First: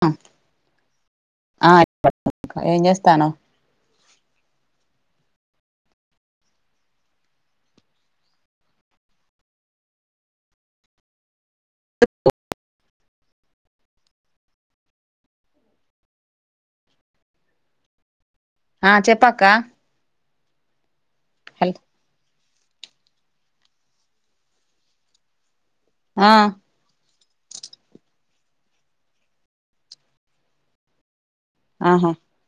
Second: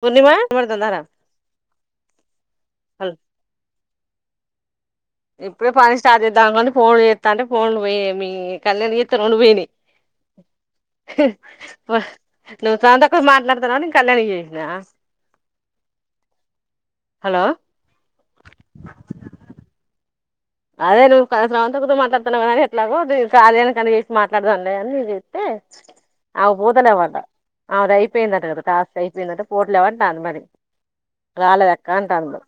పూర్ణిమా వినబడుతుందారా ఆ ఏం హలో. చేస్తానవ్ ఇప్పుడే పని స్టార్ట్ చేద్దాంని ఫోన్లు చేస్తా ఉంటే ఫోన్లు పోయి మీ కళ్యాణ్ చేస్త రొండు పోయినాయి. నువ్ చాందా నువ్ మాట్లాడతన్నవని నేన్ కళ్యణి కి చేసిన హలో ఆ చెప్పక్క అదే నువ్ క హల్ శ్రాంతక్కతో మాట్లాడ్ తన్నవని ఎట్లాగో దిన్ కార్యన్కి అని చేసి మాట్లాడదాం లే అని నిక్ చేతే ఆ ఆమెక్ పోతలేవంట ఆ అది అయిపోయిందంట కదా టాస్క్ అయిపోయిందంట పోవాట్లెన్ అంటాంది మరి రాలేద్క్క ఆహా అంటాంది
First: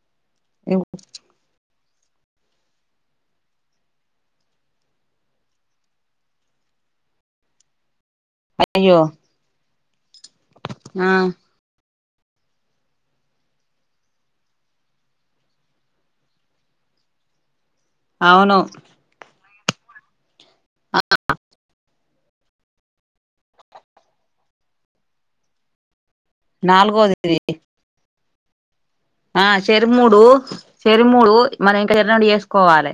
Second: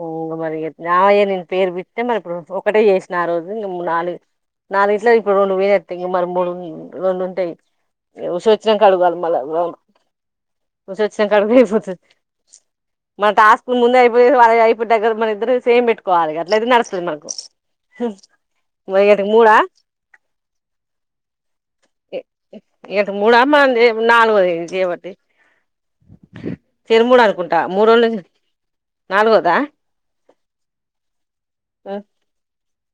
ఓ మరి గా నాఎ నేన్ పేర్ వేటి మర ఇప్పుడు ఒకటే చేసిన ఆ రోజు ఇంగ ము నాలు నల్గిట్ల ఇప్పుడు రెండు పోయి వత్తాయి ఇంగ మల్ల మూడు రెండు ఉంటాయి వసు వచ్చినంక అయ్యో అడగాలా మల్ల వ వసు ఆ వచ్చినంక అడిగితే అయిపోతది మా టాస్క్ ముందే అయిపోయి వా అయిపోయి టకరికి మన ఇద్దరు సేమ్ పెట్టుకోవాలి గట్లయితే నడుస్తది మనకు అవును మరియటికి మూడా ఎ-ఏటుకు మూడ మనం చే నల్గొద ఇది చేయబట్టి తిరు మూడు నాలుగోది అనుకుంటా మూడు రోజుల నుంచి ఆ షేరుమూడు షేరుమూడు మనం ఇంకా షెర్రెండు చేసుకోవాలి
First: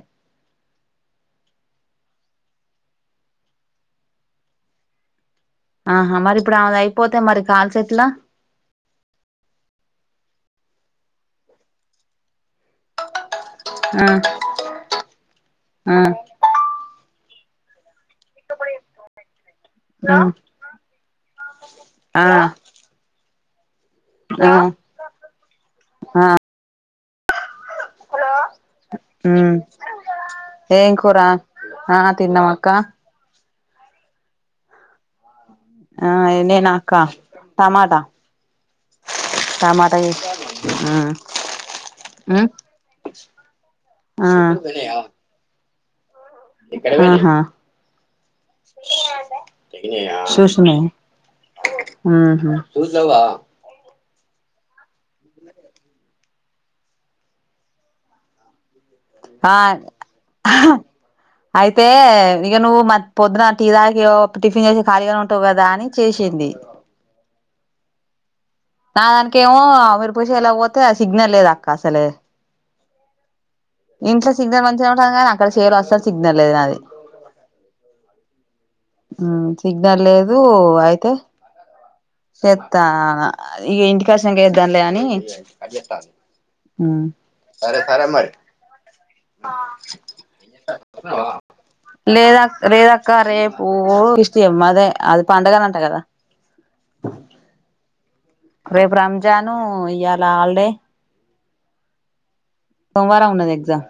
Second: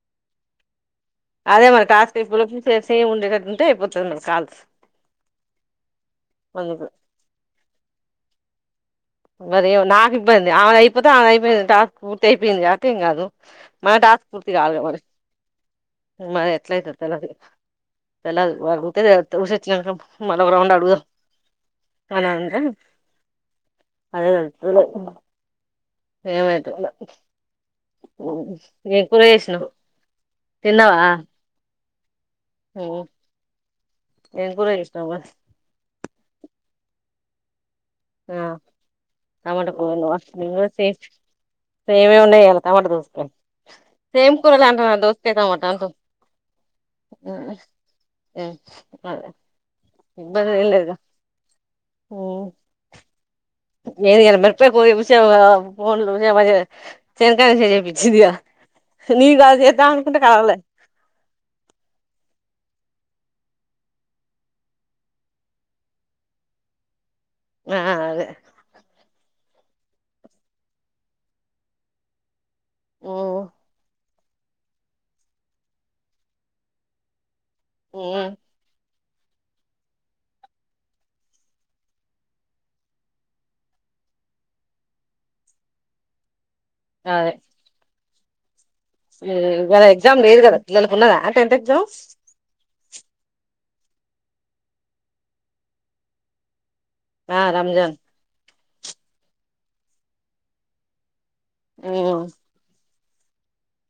అదె మరి టాస్క్ అయిపోయే లోపల చే చేయి ఉండేటట్టు ఉంటే అయిపోతుంది మనకి కాల్స్ ఆహా మరి ఇప్పుడు ఆమెది అందుకు అయిపోతే మరి కాల్సెట్లా మరేమో నాకు ఇబ్బంది ఆమెది అయిపోతే ఆమె అయిపోయింది టాస్క్ పూర్తి అయిపోయింది కాబట్టి ఎం కాదు మన ఆ టాస్క్ పూర్తి కాలే మరి ఆ మరి ఎట్లాయితది తెల్వది తెలదు వాళ్ళు [unintelligible] ఉసోచ్చినంక ఉమ్ మల్ల ఒక రౌండ్ అడుగుదాం ఆ అన్ అంక అదే ఆ [unintelligible] ఆ ఏమైతుందో ఉ హ్మ్ ఏం కూరా ఆ తిన్నాం అక్క ఏం కూర చేసినావు ఆ ఎ నేనా అక్క టమాటా ఆ టమాట కూర టమాటా ఒండినవా చేసి నేన్ గుర చే ఉమ్ ఉమ్ ఆ సేమ్ కూరలు అంటవని దోస్కయి టమాట అంటు ఆహా అదే ఇబ్బంది ఏం సుస్నావా లేదుగా ఆహా ఇలవా నెన్ ఇయల మేరపకాయ [unintelligible] ఆ అయితే ఇగ నువు మత్ పొద్దున టీ తాగి ఒప్ టిఫిన్ చేసి ఖాళీగానే ఉంటావు కదా అని చేసింది ఆ అదే కేమో అ మిరప చెన్లో వొతే సిగ్నల్ లేద్ అక్క అసలే ఉ ఇంట్లో సిగ్నల్ మంచిగా ఉంటది కానీ అక్కడ షేరు అసల్ సిగ్నల్ లేదు నాది ఉ హ్మ్ సిగ్నల్ లేదు అయితే సెతన్నా ఇ ఇంటి కాడ సంగే ఎద్దాం లే అని ఉ హ్మ్ ఇయాల ఎగ్జామ్ లేదు కదా పిల్లలకు ఉన్నదా టెన్త్ ఎగ్జామ్ రేదక్క రేపూ ఇస్టియం అదే అది పండగ అంట కదా ఆ రంజాన్ రేపు రంజాను ఇయలా హాలీడే ఉ సోమవారం ఉన్నది ఎగ్జామ్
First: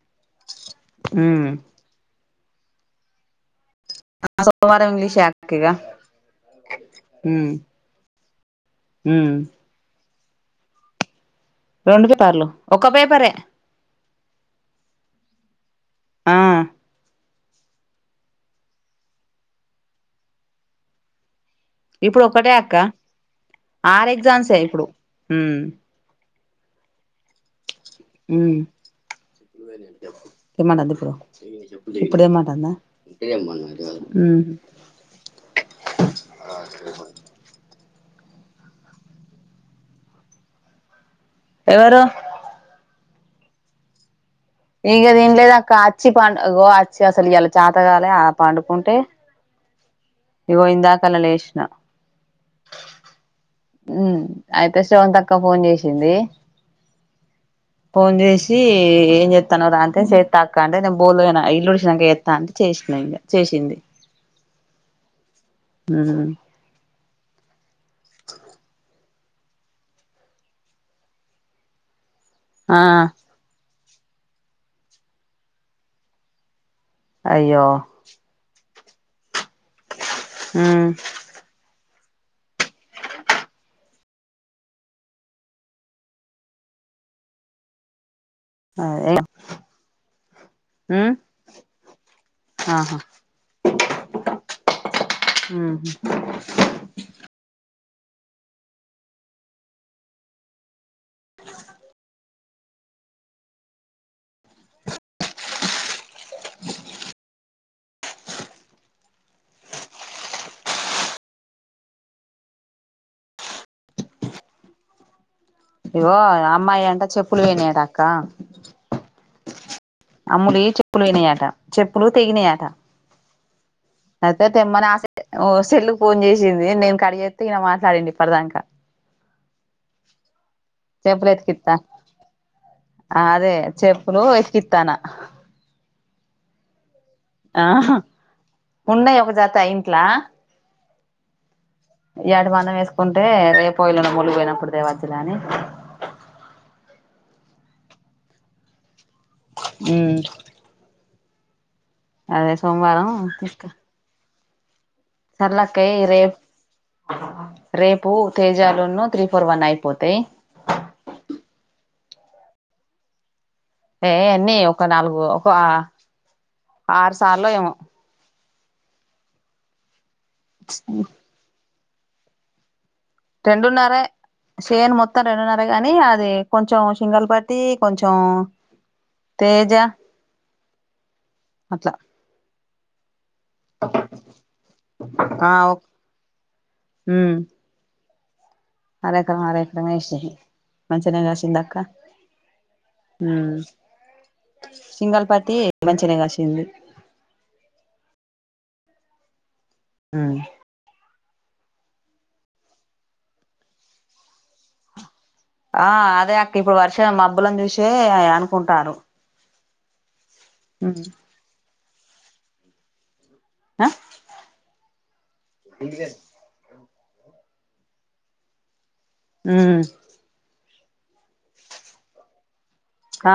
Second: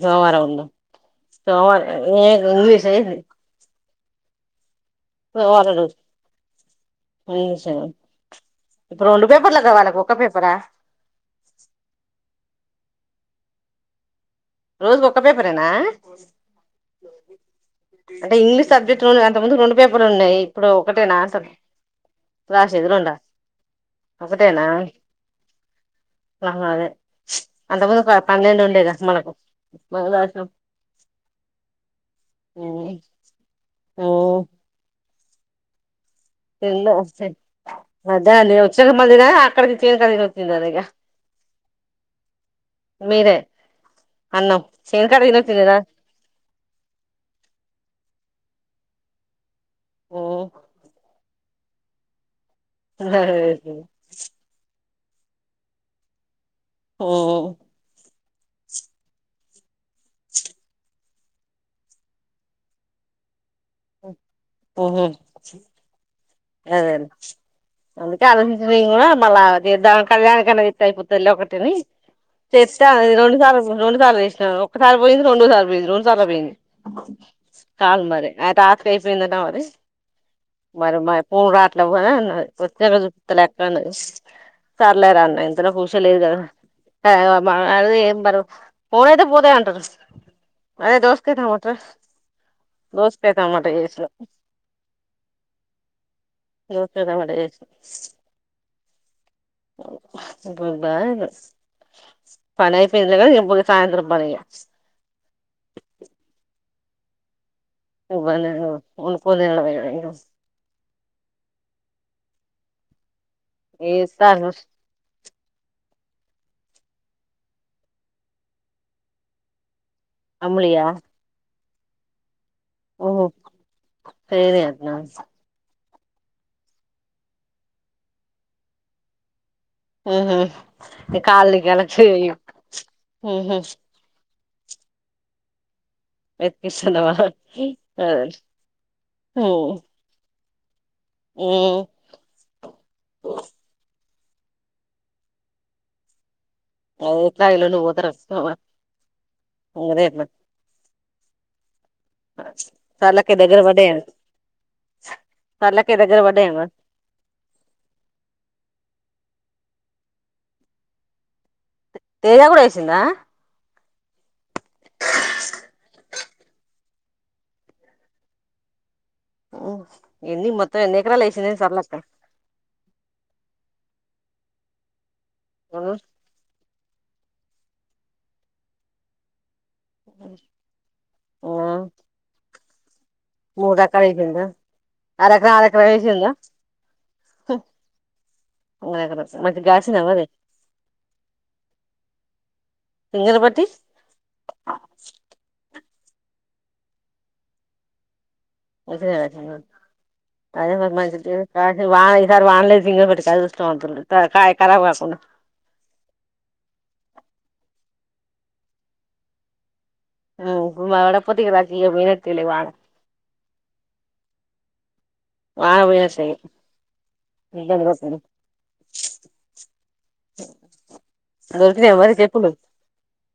సోమవారం ఉంది ఉమ్ ఆ సోమవారం ఇంగ్లీషే అక్కిగ రోజు ఉమ్ ఇంగ్లీష్ రెండు ఉమ్ పేపర్లా కావళకి ఒక పేపరా రెండు పేపర్లు ఒక పేపరే రోజు ఒక్కపేపరేనా ఆ అంటే ఇంగ్లీష్ సబ్జెక్ట్ అంత ముందు రెండు పేపర్లు ఉన్నాయి. ఇప్పుడు ఒకటే అంటున్న ఇప్పుడు ఒకటే అక్క ఆరు ఎగ్జామ్సే ఇప్పుడు ఉమ్ ఆమ్ అదే అంత ముందు పన్నెండు ఉండే గా మనకు మనం రాసినం [unintelligible] ఇప్పుడే మాటందా ఊ తేన్లే ఒస్తే ద నేను వచ్చిన మందిరా అక్కడికి [unintelligible] ఎవరు మీరే అన్నం చేను ఇగా కాడ తినలే తినొచ్చి అక్క తినరా అచ్చి పా అగొ ఆచి అసలు ఇవాళ్ళ చాతకాలే అప్ పండుకుంటే ఉమ్ ఇగో ఇందాకనె లేసిన ఐతే శ్రవంత్ అక్క ఫోన్ చేసింది ఊ ఫోన్ చేసి ఏం చె తనవు అంటే చేత్తక్క అంటే నేను బోలుతోమిన ఇల్లు ఊడిసినంక చేత్తా అంటే చేసిన ఇగ చేసింది ఉహు ఉమ్ అదే అందుకే ఆలోచించంగ్ మల్ల తీద్దాం కళ్యాణ కి అన్న తీతే అయిపోతుందిలే ఒకటిని ఆ చెప్తే అది రెండు సార్లు రెండు సార్లు తీసిన ఒకసారి పోయింది రెండోసారి పోయింది. రెండు సార్లు పోయింది. అయ్యో కాల్ మరి ఆ టాక్ అయిపోందట మరి ఆ అట్లా పోయి వత్తె చూపిత్తలే అక్క అన్నది సర్లే రా అన్న ఇంతలో కుషోలేదు [unintelligible] పోను అదే అయితే పోత అంటరు అదే మ్మ్ దోస్కతమంట ఆహా దోసకాయ టమాట చేసు ఉహు దోస్కాయి టమాటా జేసిన బ బాలేదు పనైపోయిందిగా ఇగ మల్ల సాయంత్రం పని ఇ [unintelligible] వండుకోన్ తినడమే ఇంగ ఏ సారు ఇగో ఆ అమ్మాయి అంట చెప్పులు పోయినా ఆట అక్క అమ్ములీ అమ్ములియా చెప్పులు పోయినాట చెప్పులు తెగినై ఆట ఓ అయితే తేమ్మని ఆసే సెల్లు ఫోన్ చేసింది నేను కడ్జేతే ఈగా మాట్లాడింది ఇప్పుడదాంక ఊహు ఎతికిత్తా కాల్ఈగల చేయి ఉహు కిత్తన నెత్తిపిస్తన్నావా అదే ఉన్నయి ఒక మ్ జత మ్ ఎడి మందం ఏస్కుంటే రేపో ఎల్లుండో ములు వోయినప్పుడు దేవచ్చులే అని ఎట్లా ఏల్లులి వోతరు థావ మ్మ్ సర్లక్కయి దగ్గర పడ్డాయ సర్లక్కయి రెప్ పడ్డాయేమో రేపు తేజాలున్ను త్రి పోర్ వన్ అయిపోతాయి తేజ గూడ ఏసిందా ఏ ఏన్ని ఒక నాలుగు ఒక ఆరుసాళ్ళో ఏమొ మ్మ్ ఎన్ని మొత్తం ఎన్నెకరాలేసింధేంది సర్లక్క రెండున్నరే షేన్ మొత్తం రెండున్నరె ఆ గాని అది కొంచెం సింగల్ పత్తి కొంచం తెజా మ్మ్ అట్లా మూడు రకలేసిందా అర ఆ ఎకరం ఆర ఎకరం ఏసిందా హుమ్ అరేక్రం అరేక్రం మేషింది మంచిగనే కాసిందక్క సింగల్ మ్మ్ పట్టి సింగల్ పత్తి మంచిగనే గశింది మంచిగానే కసిందా అదే మరి మంచినే ఏ కసే వాన్ ఈసారి వానలేదు సింగల్ పట్టికి అదృష్టవంతులు క కాయ కరబ్ కాకుండా ఆ అదే అక్క ఇప్పుడు వర్షం మబ్బులను జూషె అనుకుంటార్రు హు మ్మ్ ఇప్పుడు పడక పోతే ఇగ లక్ ఈగ పోయినట్టే లే వాన అ వాన పోయినట్టే ఇగ మ్మ్ దొరికినయా మరి చెప్పులు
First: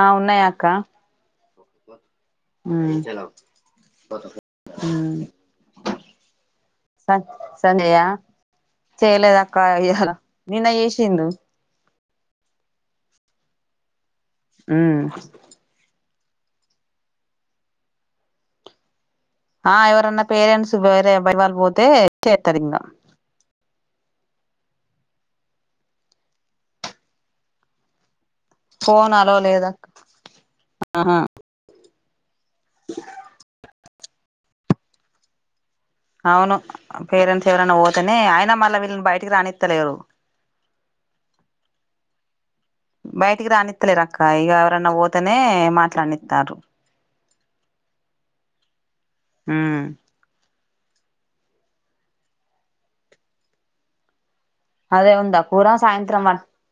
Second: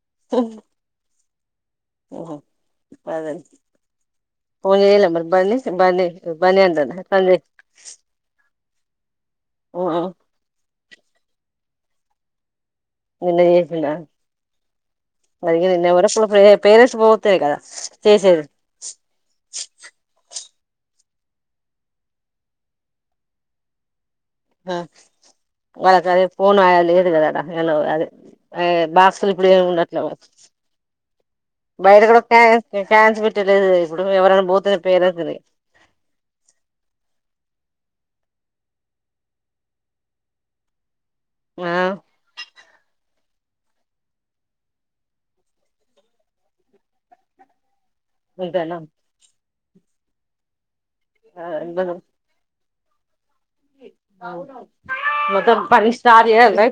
ఆ ఉన్నాయక్క మ్మ్ హు పాదన్ ఫోన్ జేయాలే మరి బన్నీ బన్నీ బన్నాంటనా స సంజయ్ సంజయ చేయలేదక్క ఇయల నిన్న చేషిండు నిన్న చేశిండా ఉమ్ మరి నిన్న ఎవరప్పుడు వే పేరేస్స్ట్ పోతే గదా చేసేది ఆ ఎవరన్న పేరెంట్స్ వేరే ఎవ్వరివాళ్ళు వోతే చేత్తదింగ ఆ వాళ్ళకదే ఫోను అయలేదు గదా ఏన్న అదే అ ఫోన్ బాక్స్ లు అలో ఇప్పుడెం లేదక్క ఉండట్లేవ్ కావచ్చు ఆహా బయట గుడా కన్స్ క్యాన్స్ పెట్టలేదు కదా ఇప్పుడు ఎవరన్నా బోతెనే పేరెస్స్ ది అవును పేరెంట్స్ ఎవరైనా పోతేనే ఆయన మళ్ళా వీళ్ళని బయటికి రానిత్తలేరు ఆ బయటికి రానిత్తలేరు అక్క ఇగా ఎవరన్నా పోతేనే మాట్లానిత్తర్రు మీధెనా మ్మ్ ఆ అందను అదే ఉందా మొత్తం కూర పని సాయంత్రం స్టార్ట్ వం జేయాల్న్న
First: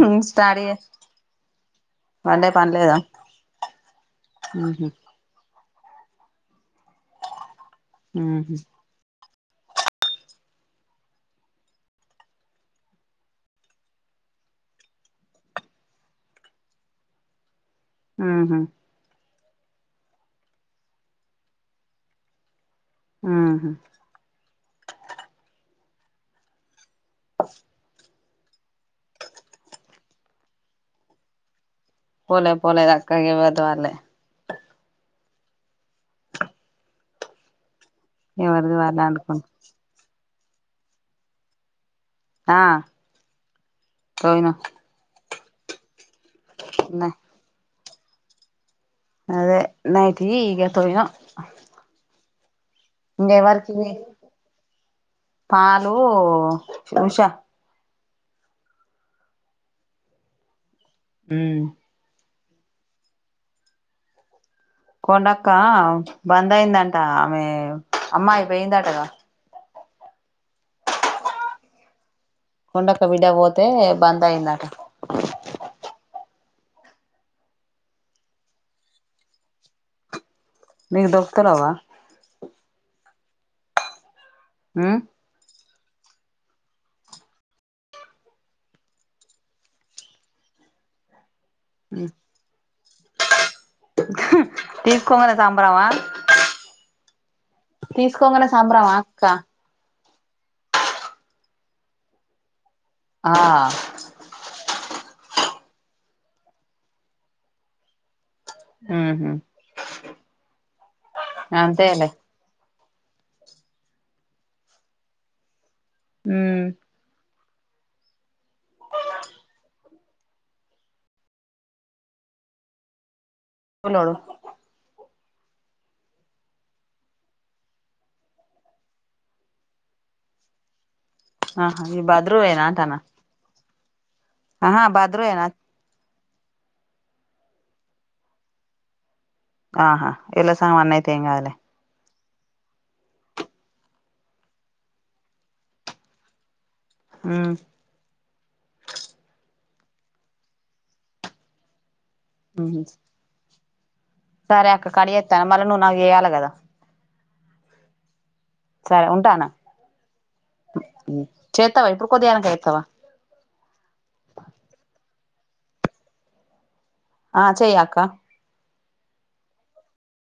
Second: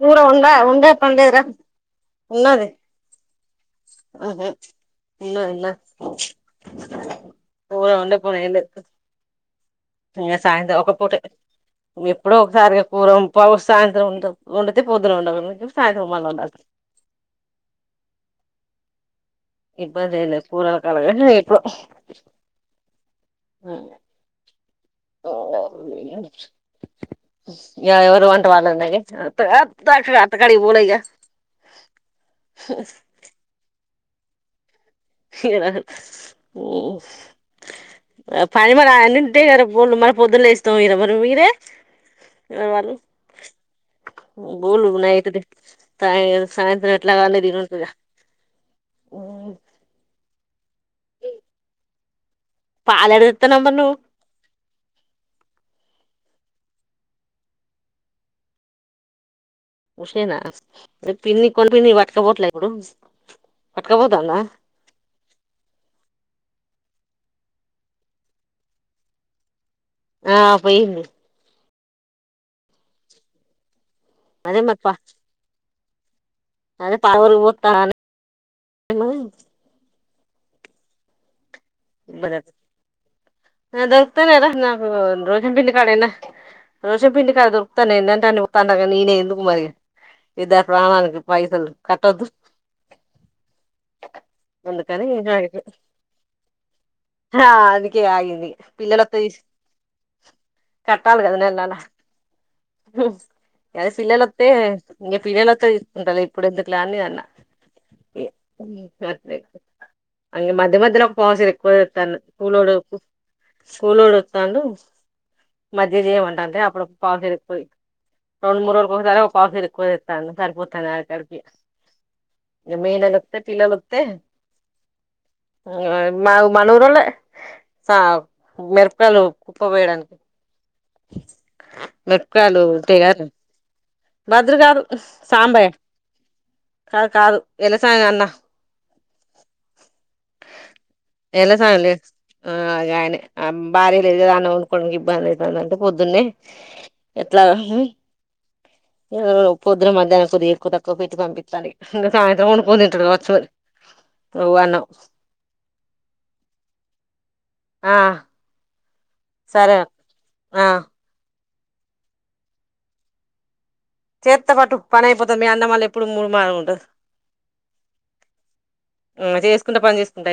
కూర వండా వండే పన్లేదుర వండే పన్లేద మ్ హు ఉన్నది ఉన్న కూర వండే పనీ ఉహు ఏంలేద్ నిన్న సాయంత్రం ఒక పూటె ఎప్పుడో ఒకసారి ఇగా కురోంతం సాయంత్రం వండు వండుతే పొద్దున వండదు సాయంత్రం మళ్ళ వండాలి ఆహ ఇబ్బందెంలేద్ కూరలకాడ గన్ ఎప్పుడో ఉహు ఎవరవన్ సవాలఉన్నవి అత్త అత్త కాడికి పోలే ఇకా పోలే పోలే అక్క ఎవరిది వాలే [unintelligible] ఎవరిది పరిమల వాళ్ళే అన్న ఉంటే అండుకుని కదా మరి పొద్దున్న లేసి తొలిన మరి మీరే ఆ వాల్లు తోమినం బోలు నయిటు సా సాయంత్రం ఉన్నాయి ఎట్లాగ అవన్నీ తినొద్దు గా అదే నైటి ఇగ తోవినా పాలేడ ఇంగ తెత్తనవ్ మరి ఎవరికివి నువ్వు పాలు ఉష ఉషేనా పిన్ని ఉమ్ కొన్ని ఇన్ని బట్కా బోట్లేద ఇప్పుడు పట్కబోతాందా కొండక్క బంద్ అయిందంట ఆమె అమ్మాయిపోయిందంటగా ఆ పోయింది కొండక్క బిడ్డ పోతే బంద్ అదే అయిందట మరి పా అదే పాలు ఒల్లకు పోతా లూ మీకు దొరుకుతలేవా మరే నాకు దొరుకుతలేర నాకు ఉ రోజ బిన్ని కాడేనా దోస పిండి కాదు దొరతటల్ నేనే చూస్తాటే ఎందుకు మరి ఇగ దాని ప్రాణానికి పైసలు కట్టొద్దు అందుకని తీసుకోంగనే సంబరమా హా అందుకే ఆగింది తీసుకోంగనే సంబరమా పిల్లలలోతే అక్క కట్టాలి కదా నేలనేలా హ్మ్ ఆ అదే పిల్లలోత్తే పిల్లలోత్తే తీసుకుంటాలే ఇప్పుడు ఎందుకులే అని నేను అన్న ఉహు అదే అన్ని మధ్య మధ్యలో ఒ ఒక పావు షేరు అంతేలే ఎక్వతెత్తనా కూలోడు కూలోడు వత్తండు మజ్జిగ చేయమంటంటే అప్పుడపు పావు షేరు పోయి రెండు మూడురోల్ ఒక్కసారి పావు షేరు ఎక్కువతె సరిపోతాను అడికడికి ఇంగ మే పిల్లలు వస్తే లోడు ఆ మా మన ఊరోళ్లే సా మిరపయలు కుప్పవేయడానికి ఆహా ఈ బద్రువేనా అంటానా మిరపకాయలుంటాయి కదా భద్ర కాదు ఆహా బద్రువేనా సాంబయ్య కాదు కాదు ఎల్ల సామన్న ఆహా ఎల్ల సామాన్ అయితే ఏం కాదులే ఆగయనే భార్య లేదు కదా అన్నం వండుకోవడానికి ఇబ్బంది అయితాందంటే పొద్దున్నే ఎట్లా ఎ పొద్దున మధ్యాహ్నం కొద్ది ఎక్కువ తక్కువ పెట్ పంపింస్థాన్న ఇంగ సాయంత్రం ఉహు వండుకోని తింటడు కావచ్చు నువ్వనవ్ త మల్ల నువ్వు నాకు చేయాల కదా ఆ సరే ఉంటానా సరే ఆ చేత్తవా ఇప్పుడు కొద్దిగాయినంక చేస్తవా చేత్త పటు పని అయిపోతది మీ అన్న వాళ్ల ఎప్పుడు ముూడుమ ఉండదు ఆ చేయక్క ఇగ చేసుకుంట పని చేసుకుంటా అయి